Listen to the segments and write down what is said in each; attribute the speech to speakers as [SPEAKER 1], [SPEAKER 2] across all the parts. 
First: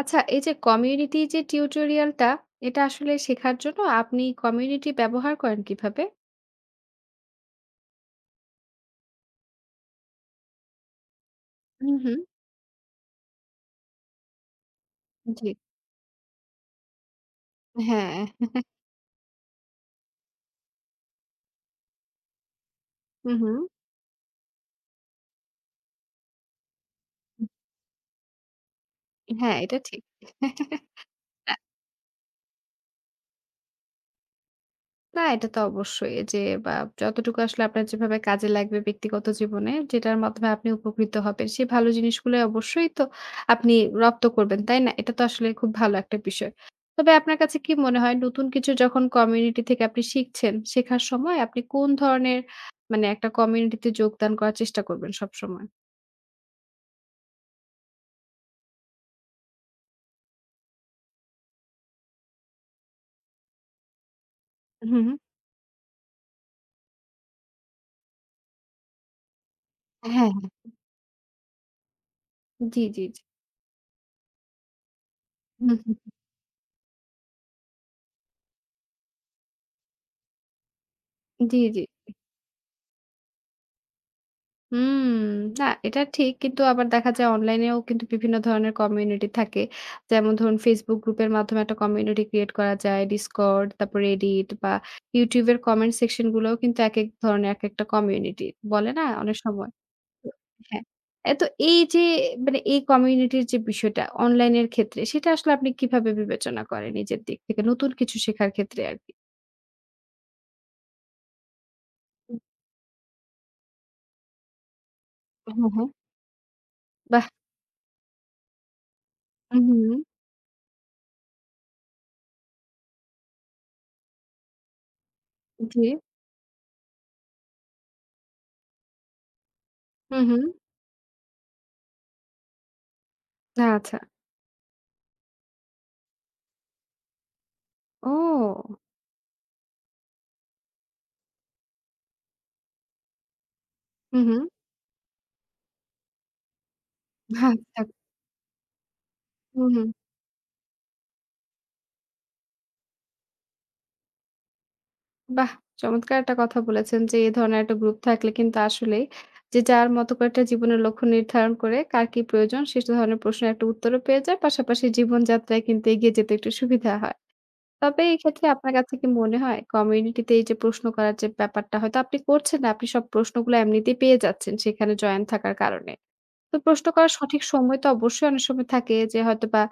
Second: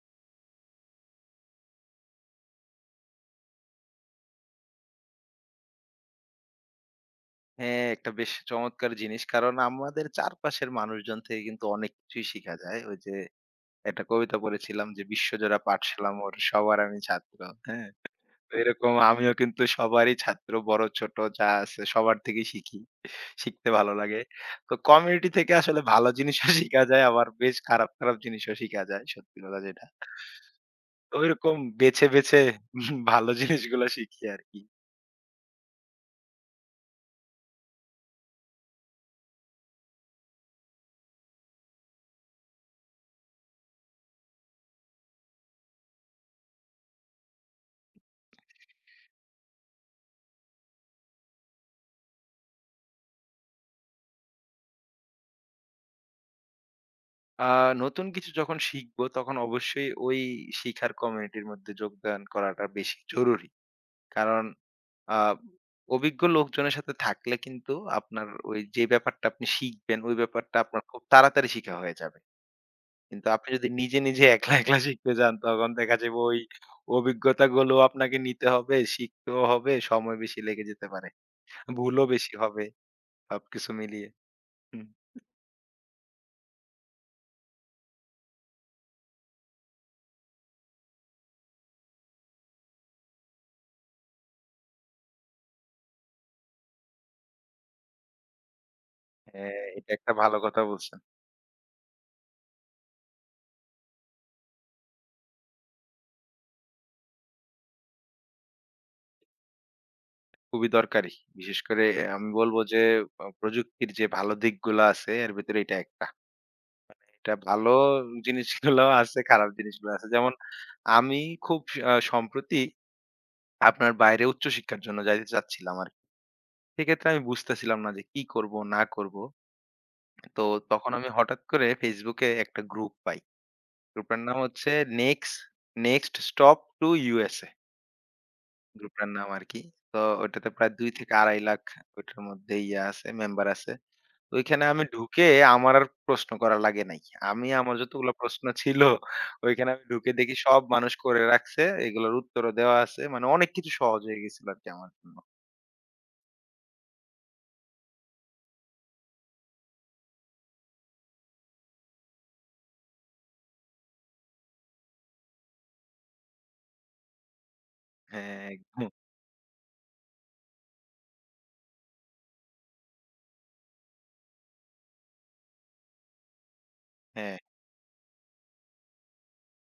[SPEAKER 1] আচ্ছা, এই যে কমিউনিটি যে টিউটোরিয়ালটা, এটা আসলে শেখার জন্য আপনি কমিউনিটি ব্যবহার করেন কিভাবে?
[SPEAKER 2] হ্যাঁ, একটা বেশ চমৎকার জিনিস। কারণ আমাদের চারপাশের মানুষজন থেকে কিন্তু অনেক
[SPEAKER 1] হুম, হুম।
[SPEAKER 2] কিছুই শিখা যায়। ওই যে একটা কবিতা পড়েছিলাম যে,
[SPEAKER 1] জি।
[SPEAKER 2] "বিশ্বজোড়া পাঠশালা মোর, সবার আমি ছাত্র।" হ্যাঁ?
[SPEAKER 1] হ্যাঁ।
[SPEAKER 2] তো এরকম আমিও কিন্তু সবারই ছাত্র, বড় ছোট যা আছে সবার থেকেই শিখি।
[SPEAKER 1] হুম, হুম।
[SPEAKER 2] শিখতে ভালো লাগে। তো কমিউনিটি থেকে আসলে ভালো জিনিসও শিখা যায়, আবার বেশ খারাপ, খারাপ জিনিসও শিখা যায় সত্যি
[SPEAKER 1] হ্যাঁ,
[SPEAKER 2] কথা
[SPEAKER 1] এটা
[SPEAKER 2] যেটা।
[SPEAKER 1] ঠিক।
[SPEAKER 2] তো ওইরকম বেছে, বেছে ভালো জিনিসগুলো শিখি আরকি।
[SPEAKER 1] না, এটা তো অবশ্যই যে বা যতটুকু আসলে আপনার যেভাবে কাজে লাগবে ব্যক্তিগত জীবনে যেটার মাধ্যমে আপনি উপকৃত হবেন সেই ভালো জিনিসগুলো অবশ্যই তো আপনি রপ্ত করবেন, তাই না? এটা তো আসলে খুব ভালো একটা বিষয়। তবে আপনার কাছে কি মনে হয় নতুন কিছু যখন কমিউনিটি থেকে আপনি শিখছেন, শেখার সময় আপনি কোন ধরনের মানে একটা কমিউনিটিতে যোগদান করার চেষ্টা করবেন সবসময়?
[SPEAKER 2] আ নতুন কিছু যখন শিখবো তখন অবশ্যই ওই শিখার কমিউনিটির মধ্যে যোগদান করাটা বেশি জরুরি। কারণ
[SPEAKER 1] হুম, হুম।
[SPEAKER 2] আ অভিজ্ঞ লোকজনের সাথে থাকলে কিন্তু আপনার ওই যে ব্যাপারটা আপনি শিখবেন ওই
[SPEAKER 1] হ্যাঁ, হ্যাঁ।
[SPEAKER 2] ব্যাপারটা আপনার খুব তাড়াতাড়ি শিখা হয়ে যাবে।
[SPEAKER 1] জি, জি, জি।
[SPEAKER 2] কিন্তু আপনি যদি নিজে, নিজে একলা, একলা শিখতে যান
[SPEAKER 1] হুম,
[SPEAKER 2] তখন দেখা
[SPEAKER 1] হুম।
[SPEAKER 2] যাবে ওই অভিজ্ঞতাগুলো আপনাকে নিতে হবে, শিখতেও হবে, সময় বেশি লেগে যেতে পারে।
[SPEAKER 1] জি, জি।
[SPEAKER 2] ভুলও বেশি হবে সবকিছু মিলিয়ে। হুম।
[SPEAKER 1] হুম, না এটা ঠিক। কিন্তু আবার দেখা যায় অনলাইনেও কিন্তু বিভিন্ন ধরনের কমিউনিটি থাকে। যেমন ধরুন Facebook গ্রুপের মাধ্যমে একটা কমিউনিটি ক্রিয়েট করা যায়। Discord, তারপর Reddit বা YouTube এর কমেন্ট সেকশন গুলোও কিন্তু একেক ধরনের একেকটা কমিউনিটি। বলে না অনেক
[SPEAKER 2] হ্যাঁ,
[SPEAKER 1] সময়?
[SPEAKER 2] এটা একটা ভালো কথা
[SPEAKER 1] হ্যাঁ।
[SPEAKER 2] বলছেন।
[SPEAKER 1] এ তো এই যে মানে এই কমিউনিটির যে বিষয়টা অনলাইনের ক্ষেত্রে সেটা আসলে আপনি কিভাবে বিবেচনা করেন নিজের দিক থেকে নতুন কিছু শেখার ক্ষেত্রে আরকি?
[SPEAKER 2] খুবই দরকারি। বিশেষ করে আমি
[SPEAKER 1] উ
[SPEAKER 2] বলব যে প্রযুক্তির যে ভালো দিকগুলা আছে এর ভেতরে
[SPEAKER 1] হ্যাঁ,
[SPEAKER 2] এটা
[SPEAKER 1] হ্যাঁ।
[SPEAKER 2] একটা।
[SPEAKER 1] বাহ!
[SPEAKER 2] এটা ভালো জিনিসগুলাও আছে, খারাপ
[SPEAKER 1] উহু,
[SPEAKER 2] জিনিসগুলো আছে। যেমন আমি খুব সম্প্রতি আপনার বাইরে উচ্চশিক্ষার জন্য যাইতে চাচ্ছিলাম
[SPEAKER 1] জি।
[SPEAKER 2] আরকি। সেক্ষেত্রে আমি বুঝতেছিলাম না যে কি করব না করব।
[SPEAKER 1] হু, হু।
[SPEAKER 2] তো তখন আমি হঠাৎ করে Facebook এ একটা গ্রুপ পাই।
[SPEAKER 1] আচ্ছা।
[SPEAKER 2] গ্রুপটার নাম হচ্ছে next next stop to USA
[SPEAKER 1] ও!
[SPEAKER 2] গ্রুপটার নাম আরকি। তো ওইটাতে প্রায় ২ থেকে ২.৫ লাখ ওইটার মধ্যে ইয়া আছে, মেম্বার আছে।
[SPEAKER 1] হুম, হুম।
[SPEAKER 2] ওইখানে আমি ঢুকে আমার আর প্রশ্ন করা লাগে নাই। আমি আমার
[SPEAKER 1] আচ্ছা।
[SPEAKER 2] যতগুলো প্রশ্ন ছিল
[SPEAKER 1] হুম,
[SPEAKER 2] ওইখানে আমি
[SPEAKER 1] হুম।
[SPEAKER 2] ঢুকে দেখি সব মানুষ করে রাখছে। এগুলোর উত্তরও দেওয়া আছে। মানে অনেক কিছু সহজ হয়ে গেছিল আরকি আমার জন্য।
[SPEAKER 1] বাহ! চমৎকার একটা কথা বলেছেন যে, এ ধরনের একটা গ্রুপ থাকলে কিন্তু আসলেই যে, যার মতো করে একটা জীবনের লক্ষ্য নির্ধারণ করে কার কি প্রয়োজন সে ধরনের প্রশ্নের একটা উত্তরও পেয়ে যায়। পাশাপাশি জীবনযাত্রায় কিন্তু এগিয়ে যেতে একটু সুবিধা হয়। তবে এই
[SPEAKER 2] হ্যাঁ,
[SPEAKER 1] ক্ষেত্রে আপনার
[SPEAKER 2] একদম।
[SPEAKER 1] কাছে কি মনে হয় কমিউনিটিতে এই যে, প্রশ্ন করার যে, ব্যাপারটা হয়তো আপনি করছেন না, আপনি সব প্রশ্নগুলো এমনিতেই পেয়ে যাচ্ছেন সেখানে জয়েন থাকার কারণে। তো প্রশ্ন করার
[SPEAKER 2] হ্যাঁ।
[SPEAKER 1] সঠিক সময় তো অবশ্যই অনেক সময় থাকে যে হয়তোবা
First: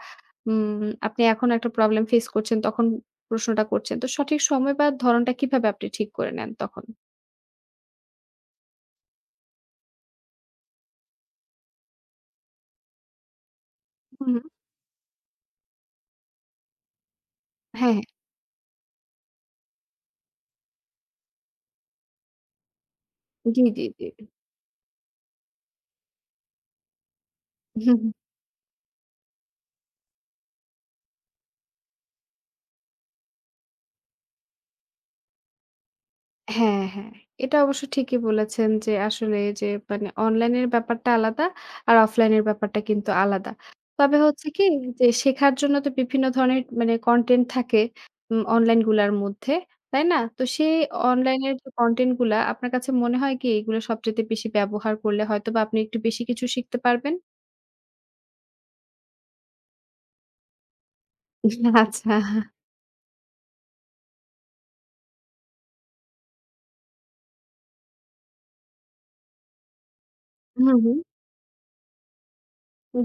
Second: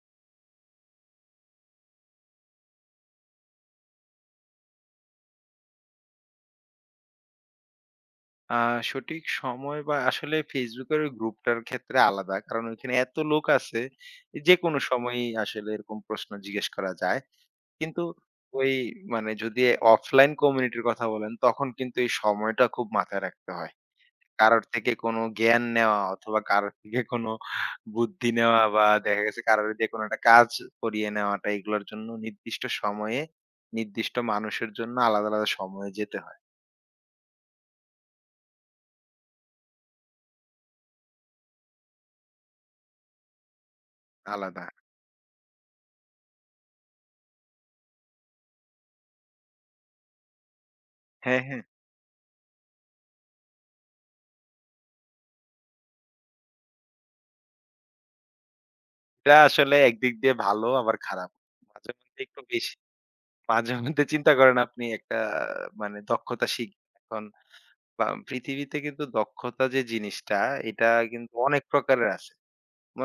[SPEAKER 1] আপনি এখন একটা প্রবলেম ফেস করছেন, তখন প্রশ্নটা করছেন। তো সঠিক সময় বা ধরণটা কিভাবে আপনি ঠিক করে নেন তখন?
[SPEAKER 2] আ সঠিক সময় বা আসলে Facebook এর ওই গ্রুপটার ক্ষেত্রে আলাদা। কারণ ওইখানে এত লোক আছে,
[SPEAKER 1] হুম। হুম।
[SPEAKER 2] যেকোনো সময়ই আসলে এরকম প্রশ্ন জিজ্ঞেস করা যায়।
[SPEAKER 1] হ্যাঁ,
[SPEAKER 2] কিন্তু
[SPEAKER 1] হ্যাঁ।
[SPEAKER 2] ওই মানে যদি অফলাইন কমিউনিটির কথা বলেন, তখন কিন্তু এই সময়টা খুব মাথায় রাখতে
[SPEAKER 1] জি,
[SPEAKER 2] হয়।
[SPEAKER 1] জি,
[SPEAKER 2] কারোর থেকে কোনো জ্ঞান নেওয়া অথবা কারোর থেকে কোনো
[SPEAKER 1] জি।
[SPEAKER 2] বুদ্ধি নেওয়া বা দেখা গেছে কারোর দিয়ে কোনো একটা কাজ করিয়ে নেওয়াটা এগুলোর জন্য নির্দিষ্ট সময়ে নির্দিষ্ট মানুষের জন্য আলাদা, আলাদা সময়ে যেতে হয়।
[SPEAKER 1] হ্যাঁ, হ্যাঁ। এটা অবশ্য ঠিকই বলেছেন যে আসলে যে মানে অনলাইনের ব্যাপারটা আলাদা আর অফলাইনের ব্যাপারটা কিন্তু আলাদা। তবে হচ্ছে কি
[SPEAKER 2] আলাদা।
[SPEAKER 1] যে শেখার জন্য তো বিভিন্ন ধরনের মানে কনটেন্ট থাকে অনলাইন গুলার মধ্যে, তাই না? তো সেই
[SPEAKER 2] হ্যাঁ,
[SPEAKER 1] অনলাইনের
[SPEAKER 2] হ্যাঁ।
[SPEAKER 1] যে কনটেন্ট গুলা আপনার কাছে মনে হয় কি এগুলো সবচাইতে বেশি ব্যবহার করলে হয়তোবা আপনি একটু বেশি কিছু শিখতে পারবেন?
[SPEAKER 2] এটা আসলে একদিক দিয়ে ভালো আবার খারাপ। মাঝে
[SPEAKER 1] আচ্ছা।
[SPEAKER 2] মধ্যে একটু বেশি মাঝে মধ্যে চিন্তা করেন আপনি একটা মানে দক্ষতা শিখ এখন বা পৃথিবীতে কিন্তু দক্ষতা যে জিনিসটা
[SPEAKER 1] হুম,
[SPEAKER 2] এটা
[SPEAKER 1] হুম।
[SPEAKER 2] কিন্তু অনেক প্রকারের আছে।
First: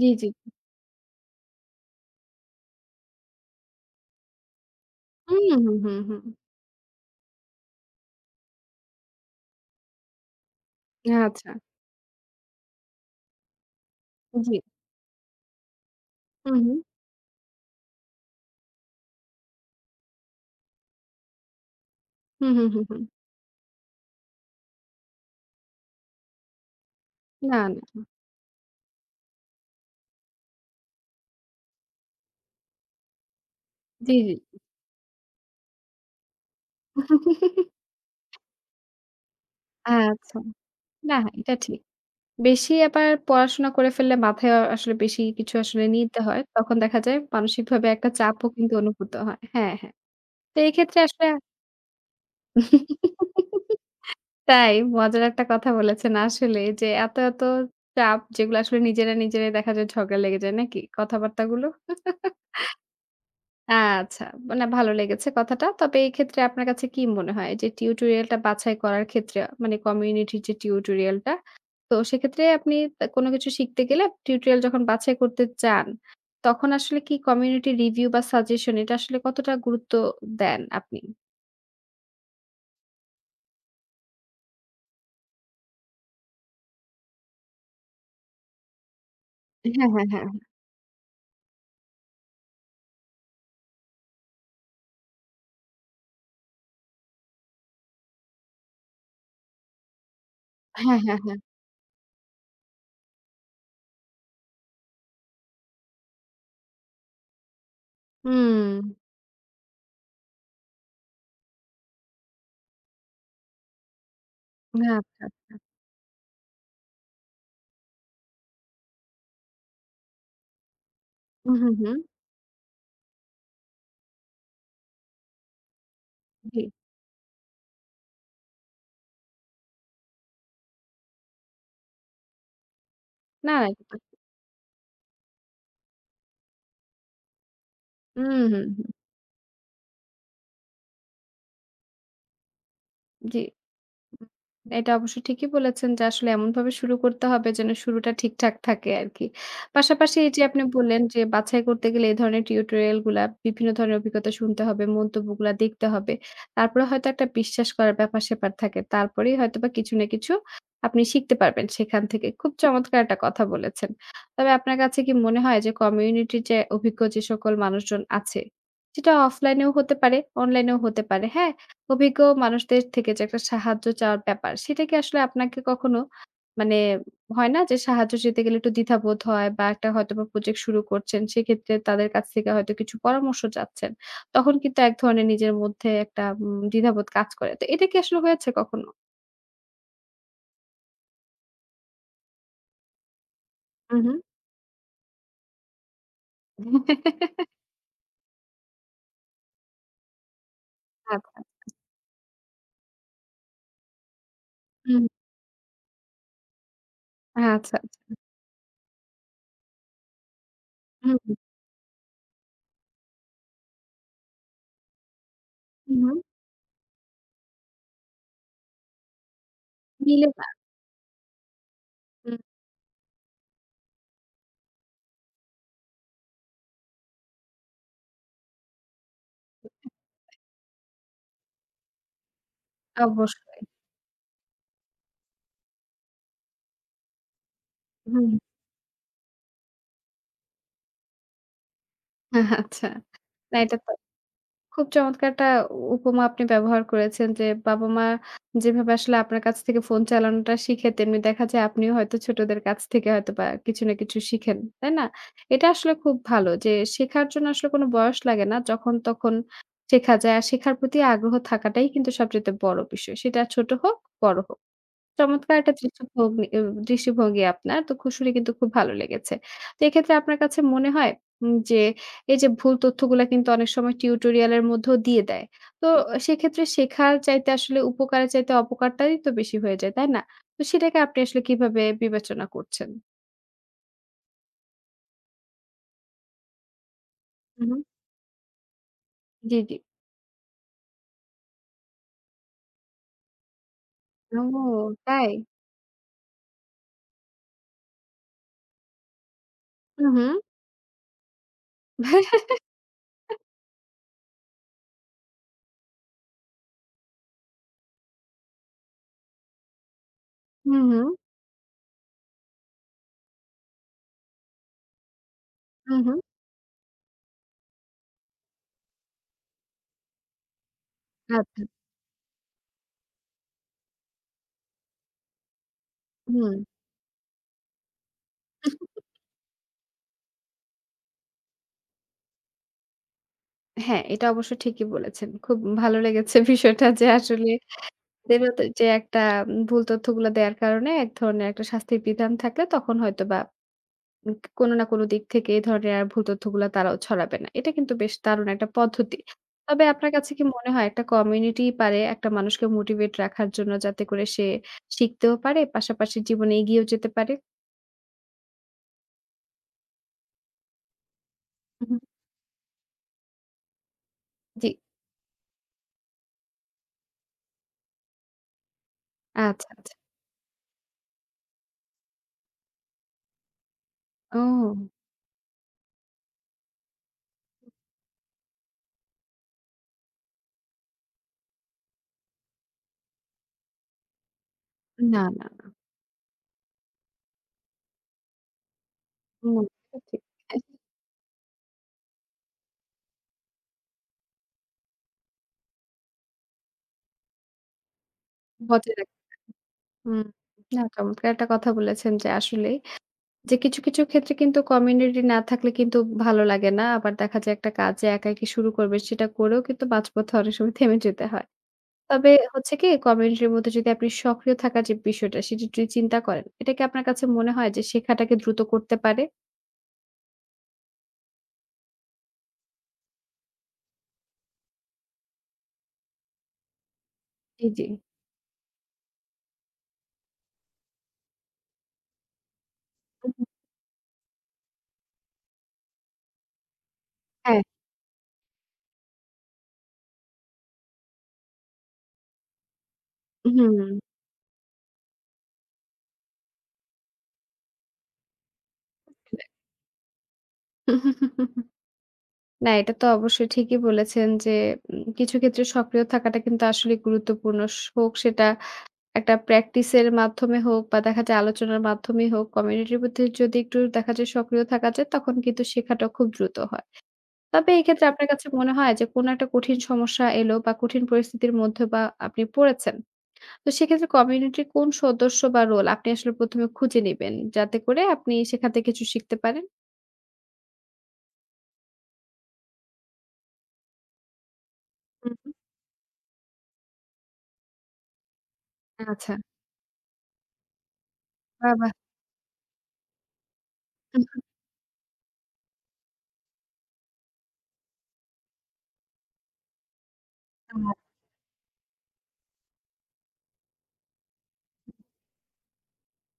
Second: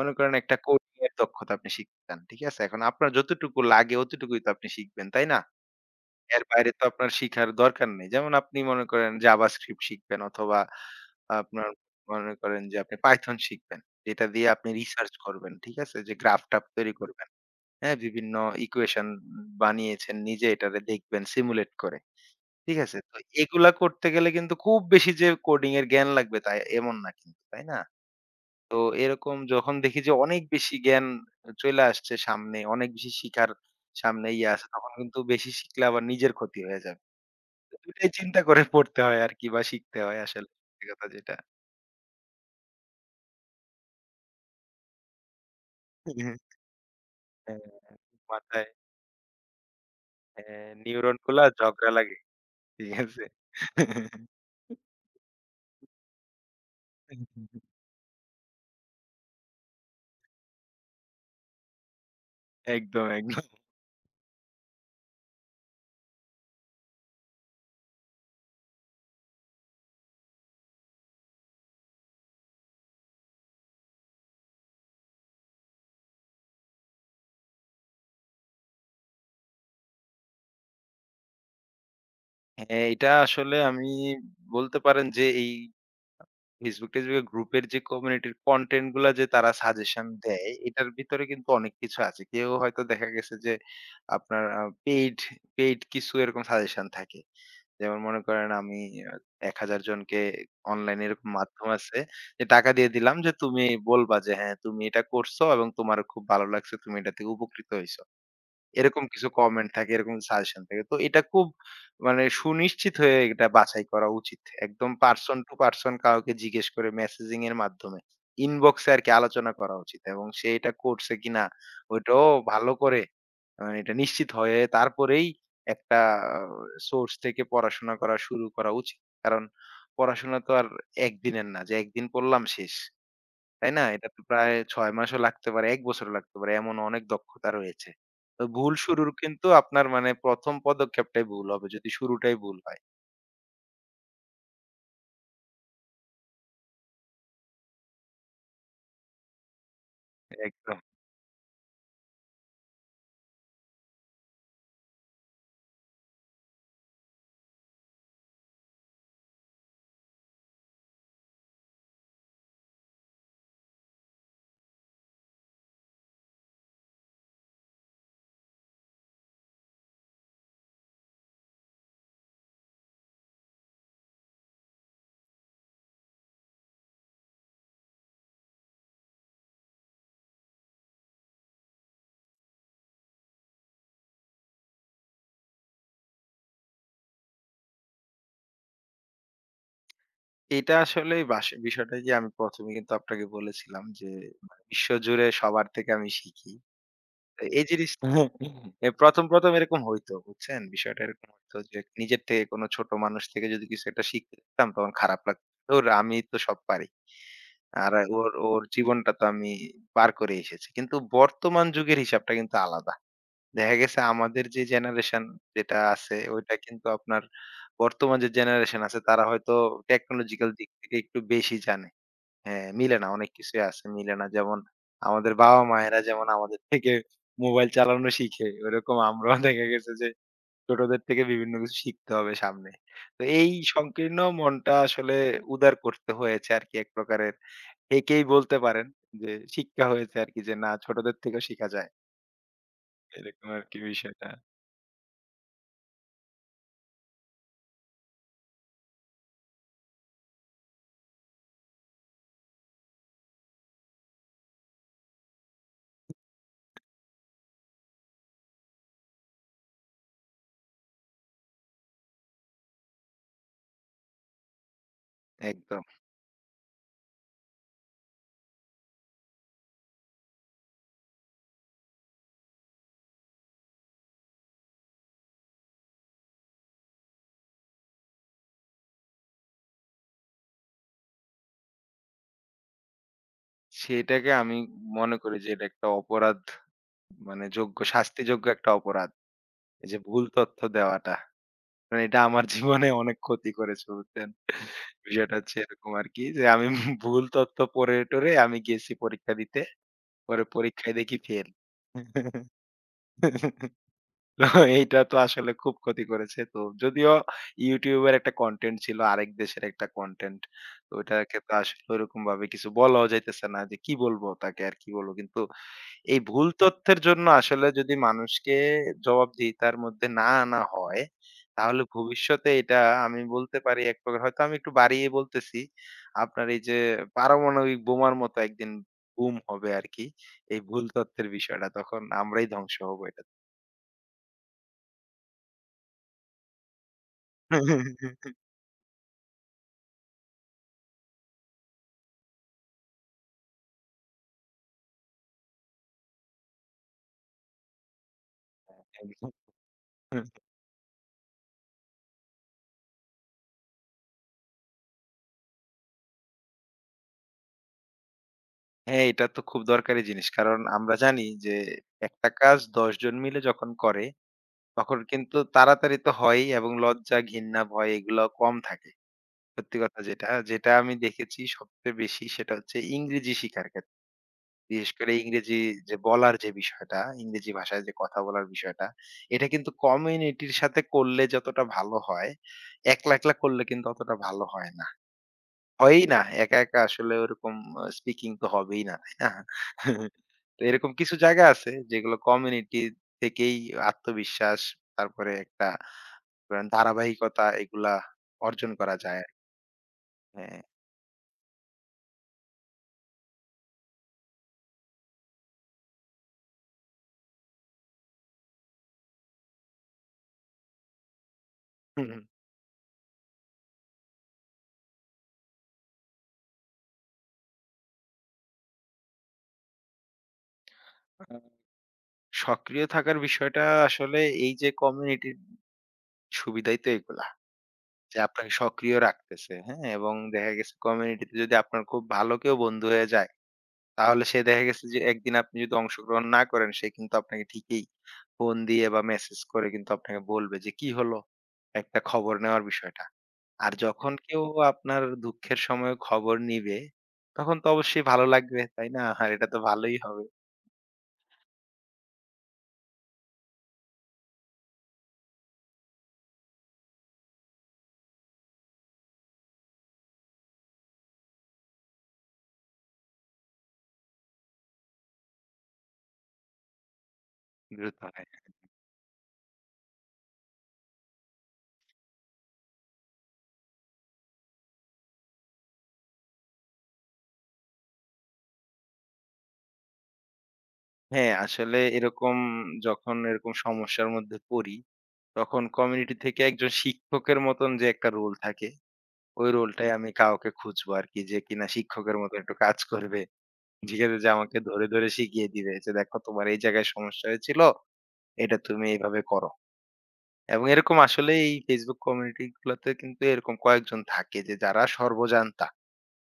[SPEAKER 1] জি, জি।
[SPEAKER 2] করেন একটা কোডিং এর দক্ষতা আপনি শিখতেন। ঠিক আছে? এখন আপনার যতটুকু লাগে অতটুকুই তো আপনি শিখবেন, তাই না?
[SPEAKER 1] হুম, হুম, হুম, হুম।
[SPEAKER 2] এর বাইরে তো আপনার শিখার দরকার নেই। যেমন আপনি মনে করেন JavaScript শিখবেন অথবা
[SPEAKER 1] আচ্ছা।
[SPEAKER 2] আপনার মনে করেন যে আপনি Python শিখবেন। এটা দিয়ে
[SPEAKER 1] জি।
[SPEAKER 2] আপনি রিসার্চ করবেন। ঠিক আছে? যে
[SPEAKER 1] হুম,
[SPEAKER 2] গ্রাফ-টাফ
[SPEAKER 1] হুম।
[SPEAKER 2] তৈরি করবেন। হ্যাঁ? বিভিন্ন ইকুয়েশন বানিয়েছেন নিজে এটারে দেখবেন সিমুলেট করে।
[SPEAKER 1] হুম, হুম,
[SPEAKER 2] ঠিক
[SPEAKER 1] হুম,
[SPEAKER 2] আছে?
[SPEAKER 1] হুম।
[SPEAKER 2] তো এগুলা করতে গেলে কিন্তু খুব বেশি যে কোডিং এর জ্ঞান লাগবে তাই এমন না কিন্তু,
[SPEAKER 1] না,
[SPEAKER 2] তাই না?
[SPEAKER 1] না।
[SPEAKER 2] তো এরকম যখন দেখি যে অনেক বেশি জ্ঞান চইলা আসছে সামনে, অনেক বেশি শিখার
[SPEAKER 1] জি,
[SPEAKER 2] সামনে
[SPEAKER 1] জি।
[SPEAKER 2] ইয়ে আছে, তখন কিন্তু বেশি শিখলে আবার নিজের ক্ষতি হয়ে যাবে। তো ২ টাই চিন্তা করে পড়তে হয় আরকি বা শিখতে হয়
[SPEAKER 1] আচ্ছা।
[SPEAKER 2] আসলে সত্যি কথা
[SPEAKER 1] না,
[SPEAKER 2] যেটা।
[SPEAKER 1] এটা ঠিক। বেশি আবার পড়াশোনা করে ফেললে মাথায় আসলে বেশি কিছু আসলে নিতে
[SPEAKER 2] হুম।
[SPEAKER 1] হয়। তখন দেখা যায়
[SPEAKER 2] হ্যাঁ,
[SPEAKER 1] মানসিকভাবে একটা চাপও
[SPEAKER 2] মাথায়
[SPEAKER 1] কিন্তু অনুভূত হয়। হ্যাঁ, হ্যাঁ। তো
[SPEAKER 2] হ্যাঁ,
[SPEAKER 1] এই ক্ষেত্রে
[SPEAKER 2] নিউরন
[SPEAKER 1] আসলে
[SPEAKER 2] গুলা ঝগড়া লাগে। ঠিক আছে?
[SPEAKER 1] তাই মজার একটা কথা বলেছেন আসলে যে এত, এত চাপ যেগুলো আসলে নিজেরা, নিজেরাই দেখা যায় ঝগড়া লেগে যায় নাকি কথাবার্তাগুলো?
[SPEAKER 2] একদম, একদম।
[SPEAKER 1] আচ্ছা, মানে ভালো লেগেছে কথাটা। তবে এই ক্ষেত্রে আপনার কাছে কি মনে হয় যে টিউটোরিয়ালটা বাছাই করার ক্ষেত্রে মানে কমিউনিটির যে টিউটোরিয়ালটা, তো সেক্ষেত্রে আপনি তা কোনো কিছু শিখতে গেলে টিউটোরিয়াল যখন বাছাই করতে চান, তখন আসলে কি কমিউনিটি রিভিউ বা সাজেশন এটা আসলে কতটা গুরুত্ব দেন আপনি?
[SPEAKER 2] হ্যাঁ, এটা আসলে আমি বলতে পারেন যে এই Facebook, টেসবুকে গ্রুপের যে কমিউনিটির কনটেন্ট গুলা যে তারা
[SPEAKER 1] হ্যাঁ,
[SPEAKER 2] সাজেশন
[SPEAKER 1] হ্যাঁ, হ্যাঁ।
[SPEAKER 2] দেয়, এটার ভিতরে কিন্তু অনেক কিছু আছে। কেউ হয়তো দেখা গেছে যে আপনার পেইড কিছু এরকম সাজেশন থাকে। যেমন মনে করেন আমি আ ১,০০০ জনকে
[SPEAKER 1] হ্যাঁ,
[SPEAKER 2] অনলাইনে
[SPEAKER 1] হ্যাঁ,
[SPEAKER 2] এরকম
[SPEAKER 1] হ্যাঁ।
[SPEAKER 2] মাধ্যম আছে যে টাকা দিয়ে দিলাম যে তুমি বলবা যে হ্যাঁ, তুমি এটা করছো এবং তোমার খুব ভালো লাগছে। তুমি এটা থেকে উপকৃত হইছো।
[SPEAKER 1] হুম।
[SPEAKER 2] এরকম কিছু কমেন্ট থাকে, এরকম সাজেশন থাকে। তো এটা খুব মানে সুনিশ্চিত হয়ে এটা বাছাই করা উচিত। একদম
[SPEAKER 1] আচ্ছা।
[SPEAKER 2] পারসন টু পারসন কাউকে জিজ্ঞেস করে মেসেজিং এর মাধ্যমে ইনবক্সে আরকি আলোচনা করা উচিত এবং সে এটা করছে কিনা
[SPEAKER 1] হুম, হুম, হুম।
[SPEAKER 2] ওইটাও ভালো করে এটা নিশ্চিত হয়ে তারপরেই একটা
[SPEAKER 1] জি।
[SPEAKER 2] সোর্স থেকে পড়াশোনা করা শুরু করা উচিত। কারণ পড়াশোনা তো আর একদিনের না যে একদিন পড়লাম শেষ।
[SPEAKER 1] না, না।
[SPEAKER 2] তাই না? এটা তো প্রায় ৬ মাসও লাগতে পারে, ১ বছরও লাগতে পারে। এমন অনেক দক্ষতা রয়েছে।
[SPEAKER 1] হুম,
[SPEAKER 2] তো
[SPEAKER 1] হুম,
[SPEAKER 2] ভুল
[SPEAKER 1] হুম।
[SPEAKER 2] শুরুর কিন্তু আপনার মানে ১ম পদক্ষেপটাই ভুল হবে যদি শুরুটাই ভুল হয়।
[SPEAKER 1] জি। উম, এটা অবশ্য ঠিকই বলেছেন যে আসলে এমনভাবে শুরু করতে হবে যেন শুরুটা ঠিকঠাক থাকে আরকি। পাশাপাশি এই যে আপনি
[SPEAKER 2] একদম।
[SPEAKER 1] বললেন যে বাছাই করতে গেলে এই ধরনের টিউটোরিয়াল গুলা বিভিন্ন ধরনের অভিজ্ঞতা শুনতে হবে, মন্তব্যগুলা দেখতে হবে। তারপরে হয়তো একটা বিশ্বাস করার ব্যাপার-স্যাপার থাকে। তারপরেই হয়তোবা কিছু না কিছু আপনি শিখতে পারবেন সেখান থেকে। খুব চমৎকার একটা কথা বলেছেন। তবে আপনার কাছে কি মনে হয় যে কমিউনিটির যে অভিজ্ঞ যে সকল মানুষজন আছে, সেটা অফলাইনেও হতে পারে, অনলাইনেও হতে পারে, হ্যাঁ? অভিজ্ঞ মানুষদের থেকে যে একটা সাহায্য চাওয়ার ব্যাপার, সেটা কি আসলে আপনাকে কখনো মানে হয় না যে সাহায্য চেতে গেলে একটু দ্বিধাবোধ হয় বা একটা হয়তোবা প্রজেক্ট শুরু করছেন, সেক্ষেত্রে তাদের কাছ থেকে হয়তো কিছু পরামর্শ চাচ্ছেন। তখন কিন্তু এক ধরনের নিজের মধ্যে একটা দ্বিধাবোধ কাজ করে। তো এটা কি আসলে হয়েছে কখনো?
[SPEAKER 2] এটা আসলে বাস বিষয়টা যে আমি ১ম এ কিন্তু আপনাকে বলেছিলাম
[SPEAKER 1] হু,
[SPEAKER 2] যে
[SPEAKER 1] হু।
[SPEAKER 2] মানে বিশ্বজুড়ে সবার থেকে আমি শিখি। তো এই জিনিসটা এ ১ম এরকম হইতো, বুঝছেন? বিষয়টা এরকম
[SPEAKER 1] আচ্ছা, আচ্ছা।
[SPEAKER 2] হইতো যে নিজের থেকে কোনো ছোট মানুষ থেকে যদি কিছু একটা শিখতে পারতাম তখন
[SPEAKER 1] হুম।
[SPEAKER 2] খারাপ লাগতো। ধুর আমি তো সব পারি।
[SPEAKER 1] আচ্ছা,
[SPEAKER 2] আর
[SPEAKER 1] আচ্ছা।
[SPEAKER 2] ওর জীবনটা তো আমি পার করে এসেছি। কিন্তু
[SPEAKER 1] হুম, হুম।
[SPEAKER 2] বর্তমান যুগের হিসাবটা কিন্তু আলাদা। দেখা গেছে আমাদের যে জেনারেশন যেটা
[SPEAKER 1] হুম,
[SPEAKER 2] আছে
[SPEAKER 1] হুম।
[SPEAKER 2] ওইটা কিন্তু আপনার বর্তমান যে জেনারেশন আছে তারা হয়তো
[SPEAKER 1] মিলে না।
[SPEAKER 2] টেকনোলজিক্যাল দিক থেকে একটু বেশি জানে।
[SPEAKER 1] হুম।
[SPEAKER 2] হ্যাঁ, মিলে না অনেক কিছুই আছে মিলে না। যেমন আমাদের বাবা-মায়েরা যেমন আমাদের থেকে মোবাইল চালানো শিখে ওইরকম আমরাও দেখা গেছে যে ছোটদের থেকে বিভিন্ন কিছু শিখতে হবে সামনে। তো এই
[SPEAKER 1] অবশ্যই।
[SPEAKER 2] সংকীর্ণ মনটা আসলে উদার করতে হয়েছে আরকি এক প্রকারের। একেই
[SPEAKER 1] হুম।
[SPEAKER 2] বলতে পারেন যে শিক্ষা হয়েছে আরকি যে না ছোটদের থেকেও শিখা যায়।
[SPEAKER 1] আচ্ছা।
[SPEAKER 2] এরকম
[SPEAKER 1] না এটা
[SPEAKER 2] আরকি
[SPEAKER 1] তো
[SPEAKER 2] বিষয়টা।
[SPEAKER 1] খুব চমৎকার একটা উপমা আপনি ব্যবহার করেছেন যে, বাবা-মা যেভাবে আসলে আপনার কাছ থেকে ফোন চালানোটা শিখে, তেমনি দেখা যায় আপনিও হয়তো ছোটদের কাছ থেকে হয়তোবা কিছু না কিছু শিখেন। তাই না? এটা আসলে খুব ভালো যে, শেখার জন্য আসলে কোনো বয়স লাগে না। যখন তখন শেখা যায়। আর শেখার প্রতি আগ্রহ থাকাটাই কিন্তু সবচাইতে বড় বিষয়। সেটা ছোট হোক, বড় হোক। চমৎকার একটা
[SPEAKER 2] একদম।
[SPEAKER 1] দৃষ্টিভগ্নি এ দৃষ্টিভঙ্গি আপনার। তো খুশুরি কিন্তু খুব ভালো লেগেছে। তো এক্ষেত্রে আপনার কাছে মনে হয় যে এই যে ভুল তথ্যগুলা কিন্তু অনেক সময় টিউটোরিয়াল এর মধ্যেও দিয়ে দেয়। তো সেক্ষেত্রে শেখার চাইতে আসলে উপকারের চাইতে অপকারটাই তো বেশি হয়ে যায়, তাই না? তো সেটাকে আপনি আসলে কিভাবে বিবেচনা করছেন?
[SPEAKER 2] সেটাকে আমি মনে করি যে এটা একটা অপরাধ মানে
[SPEAKER 1] হু, হু।
[SPEAKER 2] যোগ্য শাস্তিযোগ্য একটা অপরাধ।
[SPEAKER 1] জি, জি।
[SPEAKER 2] এই যে ভুল তথ্য দেওয়াটা। মানে এটা আমার জীবনে অনেক ক্ষতি করেছে বুঝছেন?
[SPEAKER 1] ও তাই?
[SPEAKER 2] বিষয়টা হচ্ছে এরকম আরকি যে আমি ভুল তথ্য পড়ে টরে আমি গেছি পরীক্ষা দিতে।
[SPEAKER 1] হু, হু।
[SPEAKER 2] পরে পরীক্ষায় দেখি ফেল। এইটা তো আসলে খুব ক্ষতি করেছে। তো যদিও YouTube এর একটা কনটেন্ট ছিল, আরেক দেশের একটা কনটেন্ট।
[SPEAKER 1] হু,
[SPEAKER 2] তো
[SPEAKER 1] হু।
[SPEAKER 2] ওটাকে তো আসলে ওরকম ভাবে কিছু বলাও যাইতেছে না যে কি বলবো তাকে আর কি বলবো। কিন্তু
[SPEAKER 1] হু, হু।
[SPEAKER 2] এই ভুল তথ্যের জন্য আসলে যদি মানুষকে জবাবদিহিতার মধ্যে না আনা হয়,
[SPEAKER 1] আচ্ছা।
[SPEAKER 2] তাহলে ভবিষ্যতে এটা আমি বলতে পারি এক প্রকার হয়তো আমি একটু বাড়িয়ে বলতেছি। আপনার
[SPEAKER 1] হুম।
[SPEAKER 2] এই যে পারমাণবিক বোমার মতো একদিন বুম হবে আরকি। এই ভুল তথ্যের বিষয়টা তখন আমরাই ধ্বংস হবো এটা।
[SPEAKER 1] হ্যাঁ, এটা অবশ্য ঠিকই বলেছেন। খুব ভালো লেগেছে বিষয়টা যে আসলে দেবের যে একটা ভুল তথ্যগুলা দেওয়ার কারণে এক ধরনের একটা শাস্তির বিধান থাকলে তখন হয়তোবা কোনো না কোনো দিক থেকে এই ধরনের আর ভুল তথ্যগুলা তারাও ছড়াবে না। এটা কিন্তু বেশ দারুণ একটা পদ্ধতি।
[SPEAKER 2] একদম।
[SPEAKER 1] তবে আপনার কাছে কি মনে হয় একটা কমিউনিটি পারে একটা মানুষকে মোটিভেট রাখার জন্য যাতে করে সে শিখতেও পারে, পাশাপাশি জীবনে এগিয়েও যেতে পারে?
[SPEAKER 2] হ্যাঁ, এটা তো খুব দরকারি জিনিস। কারণ আমরা জানি যে
[SPEAKER 1] হু, হু।
[SPEAKER 2] একটা কাজ ১০ জন মিলে যখন করে
[SPEAKER 1] জি।
[SPEAKER 2] তখন কিন্তু তাড়াতাড়ি তো হয়ই এবং লজ্জা, ঘিন্না, ভয় এগুলো কম থাকে।
[SPEAKER 1] আচ্ছা,
[SPEAKER 2] সত্যি
[SPEAKER 1] আচ্ছা।
[SPEAKER 2] কথা যেটা, যেটা আমি দেখেছি সবচেয়ে বেশি সেটা হচ্ছে ইংরেজি শিখার ক্ষেত্রে।
[SPEAKER 1] ও
[SPEAKER 2] বিশেষ করে ইংরেজি যে বলার যে বিষয়টা, ইংরেজি ভাষায় যে কথা বলার বিষয়টা, এটা কিন্তু কমিউনিটির সাথে করলে যতটা ভালো হয়, একলা, একলা করলে কিন্তু অতটা ভালো হয় না।
[SPEAKER 1] না, না, না।
[SPEAKER 2] হয়ই না। একা, একা আসলে ওরকম স্পিকিং তো হবেই না, তাই না?
[SPEAKER 1] হুম, ঠিক।
[SPEAKER 2] তো এরকম কিছু জায়গা আছে যেগুলো কমিউনিটি থেকেই আত্মবিশ্বাস, তারপরে একটা ধরেন ধারাবাহিকতা এগুলা অর্জন
[SPEAKER 1] বজায়
[SPEAKER 2] করা
[SPEAKER 1] রাখ
[SPEAKER 2] যায়।
[SPEAKER 1] হুম।
[SPEAKER 2] হ্যাঁ।
[SPEAKER 1] না চমৎকার একটা কথা বলেছেন যে আসলেই যে কিছু, কিছু ক্ষেত্রে কিন্তু কমিউনিটি না থাকলে কিন্তু ভালো লাগে না। আবার দেখা যায় একটা কাজ যে একা একি শুরু করবেন সেটা করেও কিন্তু মাঝপথে অনেক সময় থেমে যেতে হয়। তবে হচ্ছে কি কমিউনিটির মধ্যে যদি আপনি সক্রিয় থাকার যে বিষয়টা সেটি যদি চিন্তা করেন, এটা কি আপনার কাছে মনে হয় যে শেখাটাকে দ্রুত করতে পারে?
[SPEAKER 2] আহ, সক্রিয় থাকার বিষয়টা আসলে এই যে কমিউনিটির সুবিধাই তো এগুলা।
[SPEAKER 1] জি, জি।
[SPEAKER 2] যে আপনাকে সক্রিয় রাখতেছে, হ্যাঁ? এবং দেখা গেছে কমিউনিটিতে যদি আপনার খুব ভালো কেউ বন্ধু হয়ে যায়
[SPEAKER 1] উহু,
[SPEAKER 2] তাহলে সে দেখা গেছে যে একদিন আপনি যদি অংশগ্রহণ না করেন সে কিন্তু আপনাকে
[SPEAKER 1] হ্যাঁ,
[SPEAKER 2] ঠিকই ফোন দিয়ে বা মেসেজ করে কিন্তু আপনাকে বলবে যে কি হলো একটা খবর নেওয়ার বিষয়টা। আর
[SPEAKER 1] হুম।
[SPEAKER 2] যখন কেউ আপনার দুঃখের সময় খবর নিবে তখন তো অবশ্যই ভালো লাগবে, তাই না? আর এটা তো ভালোই হবে।
[SPEAKER 1] না এটা তো অবশ্যই ঠিকই বলেছেন যে কিছু ক্ষেত্রে সক্রিয় থাকাটা কিন্তু আসলে গুরুত্বপূর্ণ। হোক সেটা একটা প্র্যাকটিসের মাধ্যমে হোক বা দেখা যায় আলোচনার মাধ্যমেই হোক, কমিউনিটির মধ্যে যদি একটু দেখা যায় সক্রিয় থাকা যায়, তখন কিন্তু শেখাটা খুব দ্রুত হয়। তবে
[SPEAKER 2] দ্রুত
[SPEAKER 1] এক্ষেত্রে আপনার
[SPEAKER 2] হয়।
[SPEAKER 1] কাছে মনে হয় যে কোনো একটা কঠিন সমস্যা এলো বা কঠিন পরিস্থিতির মধ্যে বা আপনি পড়েছেন। তো সেক্ষেত্রে কমিউনিটির কোন সদস্য বা রোল আপনি আসলে ১ম এ খুঁজে নিবেন, যাতে করে আপনি সেখান থেকে কিছু শিখতে পারেন?
[SPEAKER 2] হ্যাঁ, আসলে এরকম যখন এরকম সমস্যার মধ্যে পড়ি
[SPEAKER 1] হুম, হুম।
[SPEAKER 2] তখন কমিউনিটি থেকে একজন শিক্ষকের মতন যে একটা রোল থাকে
[SPEAKER 1] আচ্ছা,
[SPEAKER 2] ওই রোলটাই আমি কাউকে খুঁজবো আরকি যে কিনা
[SPEAKER 1] বাহ!
[SPEAKER 2] শিক্ষকের মতো একটু কাজ করবে। সেক্ষেত্রে যে আমাকে ধরে, ধরে শিখিয়ে দিবে যে, "দেখো তোমার এই জায়গায় সমস্যা হয়েছিল, এটা তুমি এইভাবে করো।" এবং
[SPEAKER 1] বাহ!
[SPEAKER 2] এরকম আসলে এই Facebook কমিউনিটি গুলাতে কিন্তু এরকম কয়েকজন থাকে যে যারা সর্বজান্তা।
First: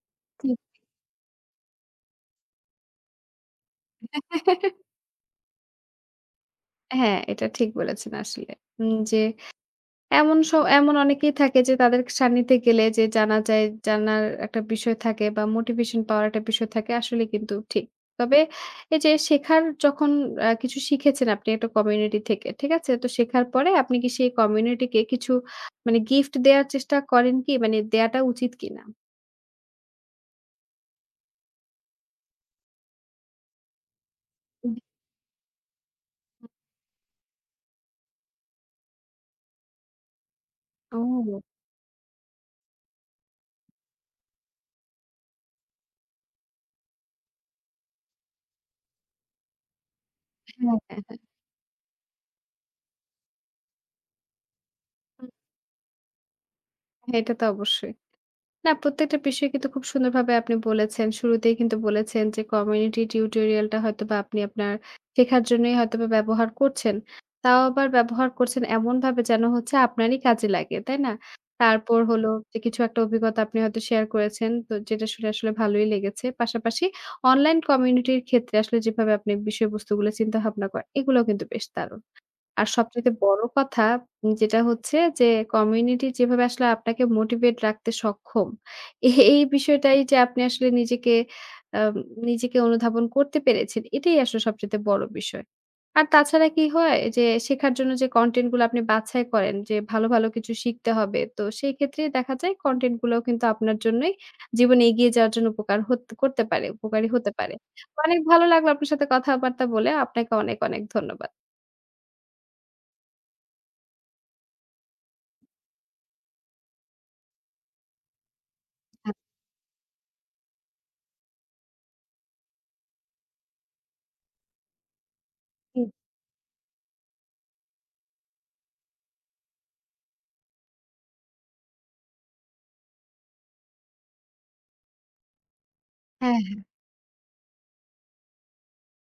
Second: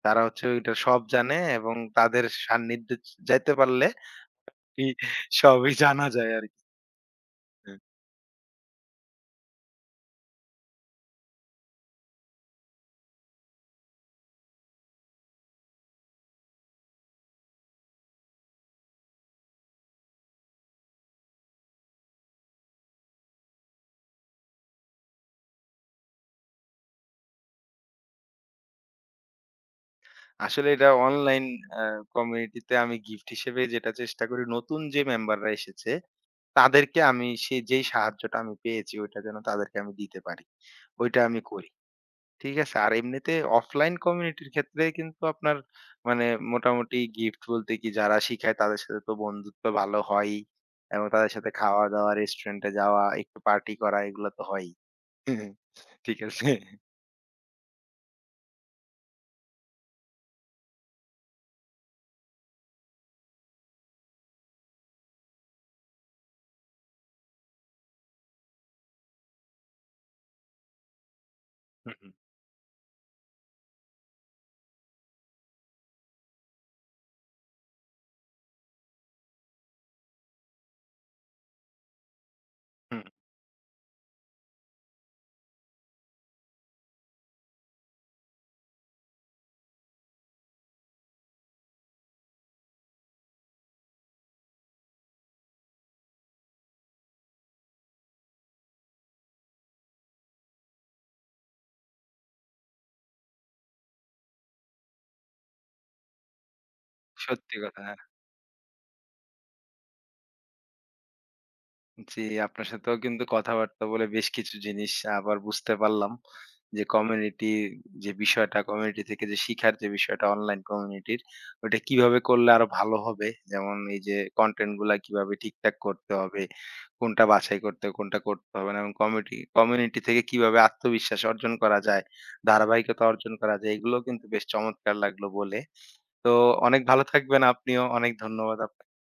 [SPEAKER 2] তারা হচ্ছে ওইটা সব জানে এবং তাদের সান্নিধ্যে য যাইতে পারলে ই সবই জানা যায় আরকি।
[SPEAKER 1] হ্যাঁ, এটা ঠিক
[SPEAKER 2] হুম।
[SPEAKER 1] বলেছেন আসলে। যে এমন এমন অনেকেই থাকে যে তাদের সান্নিধ্যে গেলে যে জানা যায়, জানার একটা বিষয় থাকে বা মোটিভেশন পাওয়ার একটা বিষয় থাকে আসলে কিন্তু ঠিক। তবে এই যে শেখার যখন কিছু শিখেছেন আপনি একটা কমিউনিটি থেকে, ঠিক আছে? তো শেখার পরে আপনি কি সেই কমিউনিটিকে কিছু মানে গিফট দেয়ার চেষ্টা করেন কি? মানে দেয়াটা উচিত কিনা?
[SPEAKER 2] আসলে এটা অনলাইন আ কমিউনিটি তে আমি গিফট হিসেবে যেটা চেষ্টা করি
[SPEAKER 1] হুম।
[SPEAKER 2] নতুন যে মেম্বাররা এসেছে, তাদেরকে আমি সে যেই সাহায্যটা আমি পেয়েছি ওইটা যেন তাদেরকে আমি দিতে পারি। ওইটা আমি
[SPEAKER 1] ও!
[SPEAKER 2] করি। ঠিক আছে। আর এমনিতে অফলাইন কমিউনিটির ক্ষেত্রে কিন্তু আপনার মানে মোটামুটি গিফট বলতে কি যারা শিখায় তাদের সাথে তো বন্ধুত্ব ভালো হয়ই।
[SPEAKER 1] হ্যাঁ, হ্যাঁ,
[SPEAKER 2] এবং
[SPEAKER 1] হ্যাঁ।
[SPEAKER 2] তাদের সাথে খাওয়া-দাওয়া, রেস্টুরেন্টে যাওয়া, একটু পার্টি করা এগুলো তো হয়ই।
[SPEAKER 1] হুম,
[SPEAKER 2] ঠিক আছে?
[SPEAKER 1] হ্যাঁ, এটা তো অবশ্যই। না, প্রত্যেকটা বিষয় কিন্তু খুব সুন্দরভাবে আপনি বলেছেন। শুরুতেই কিন্তু বলেছেন যে কমিউনিটি টিউটোরিয়ালটা হয়তোবা আপনি আপনার শেখার জন্যই হয়তোবা ব্যবহার করছেন। তাও আবার ব্যবহার করছেন এমনভাবে যেন হচ্ছে আপনারই কাজে লাগে, তাই না?
[SPEAKER 2] হুম,
[SPEAKER 1] তারপর
[SPEAKER 2] হুম,
[SPEAKER 1] হলো যে কিছু একটা অভিজ্ঞতা আপনি হয়তো শেয়ার করেছেন, তো যেটা শুনে আসলে ভালোই লেগেছে। পাশাপাশি অনলাইন কমিউনিটির ক্ষেত্রে আসলে যেভাবে আপনি বিষয়বস্তুগুলো চিন্তাভাবনা করেন, এগুলোও কিন্তু বেশ দারুণ। আর
[SPEAKER 2] হুম।
[SPEAKER 1] সবচাইতে বড় কথা যেটা হচ্ছে যে কমিউনিটি যেভাবে আসলে আপনাকে মোটিভেট রাখতে সক্ষম। এই বিষয়টাই যে আপনি আসলে নিজেকে আম নিজেকে অনুধাবন করতে পেরেছেন এটাই আসলে সবচাইতে বড় বিষয়। আর তাছাড়া কি হয় যে শেখার জন্য যে কনটেন্ট গুলো আপনি বাছাই করেন যে ভালো, ভালো কিছু শিখতে হবে। তো সেই ক্ষেত্রে দেখা যায় কনটেন্ট গুলাও কিন্তু আপনার জন্যই জীবনে এগিয়ে যাওয়ার জন্য উপকারী হতে পারে।
[SPEAKER 2] সত্যি কথা।
[SPEAKER 1] অনেক ভালো লাগলো আপনার সাথে কথাবার্তা বলে। আপনাকে অনেক, অনেক ধন্যবাদ।
[SPEAKER 2] জি, আপনার সাথেও কিন্তু কথাবার্তা বলে বেশ কিছু জিনিস আবার বুঝতে পারলাম। যে কমিউনিটি যে বিষয়টা, কমিউনিটি থেকে যে শিখার যে বিষয়টা অনলাইন কমিউনিটির, ওইটা কিভাবে করলে আরো ভালো হবে। যেমন এই যে কনটেন্ট গুলা কিভাবে ঠিকঠাক
[SPEAKER 1] আপনি
[SPEAKER 2] করতে হবে, কোনটা বাছাই করতে হবে, কোনটা করতে হবে না এবং কমিউনিটি থেকে কিভাবে আত্মবিশ্বাস অর্জন করা যায়, ধারাবাহিকতা অর্জন করা যায়, এগুলোও কিন্তু বেশ চমৎকার লাগলো বলে। তো
[SPEAKER 1] হ্যাঁ।
[SPEAKER 2] অনেক ভালো থাকবেন আপনিও। অনেক ধন্যবাদ আপনাকে।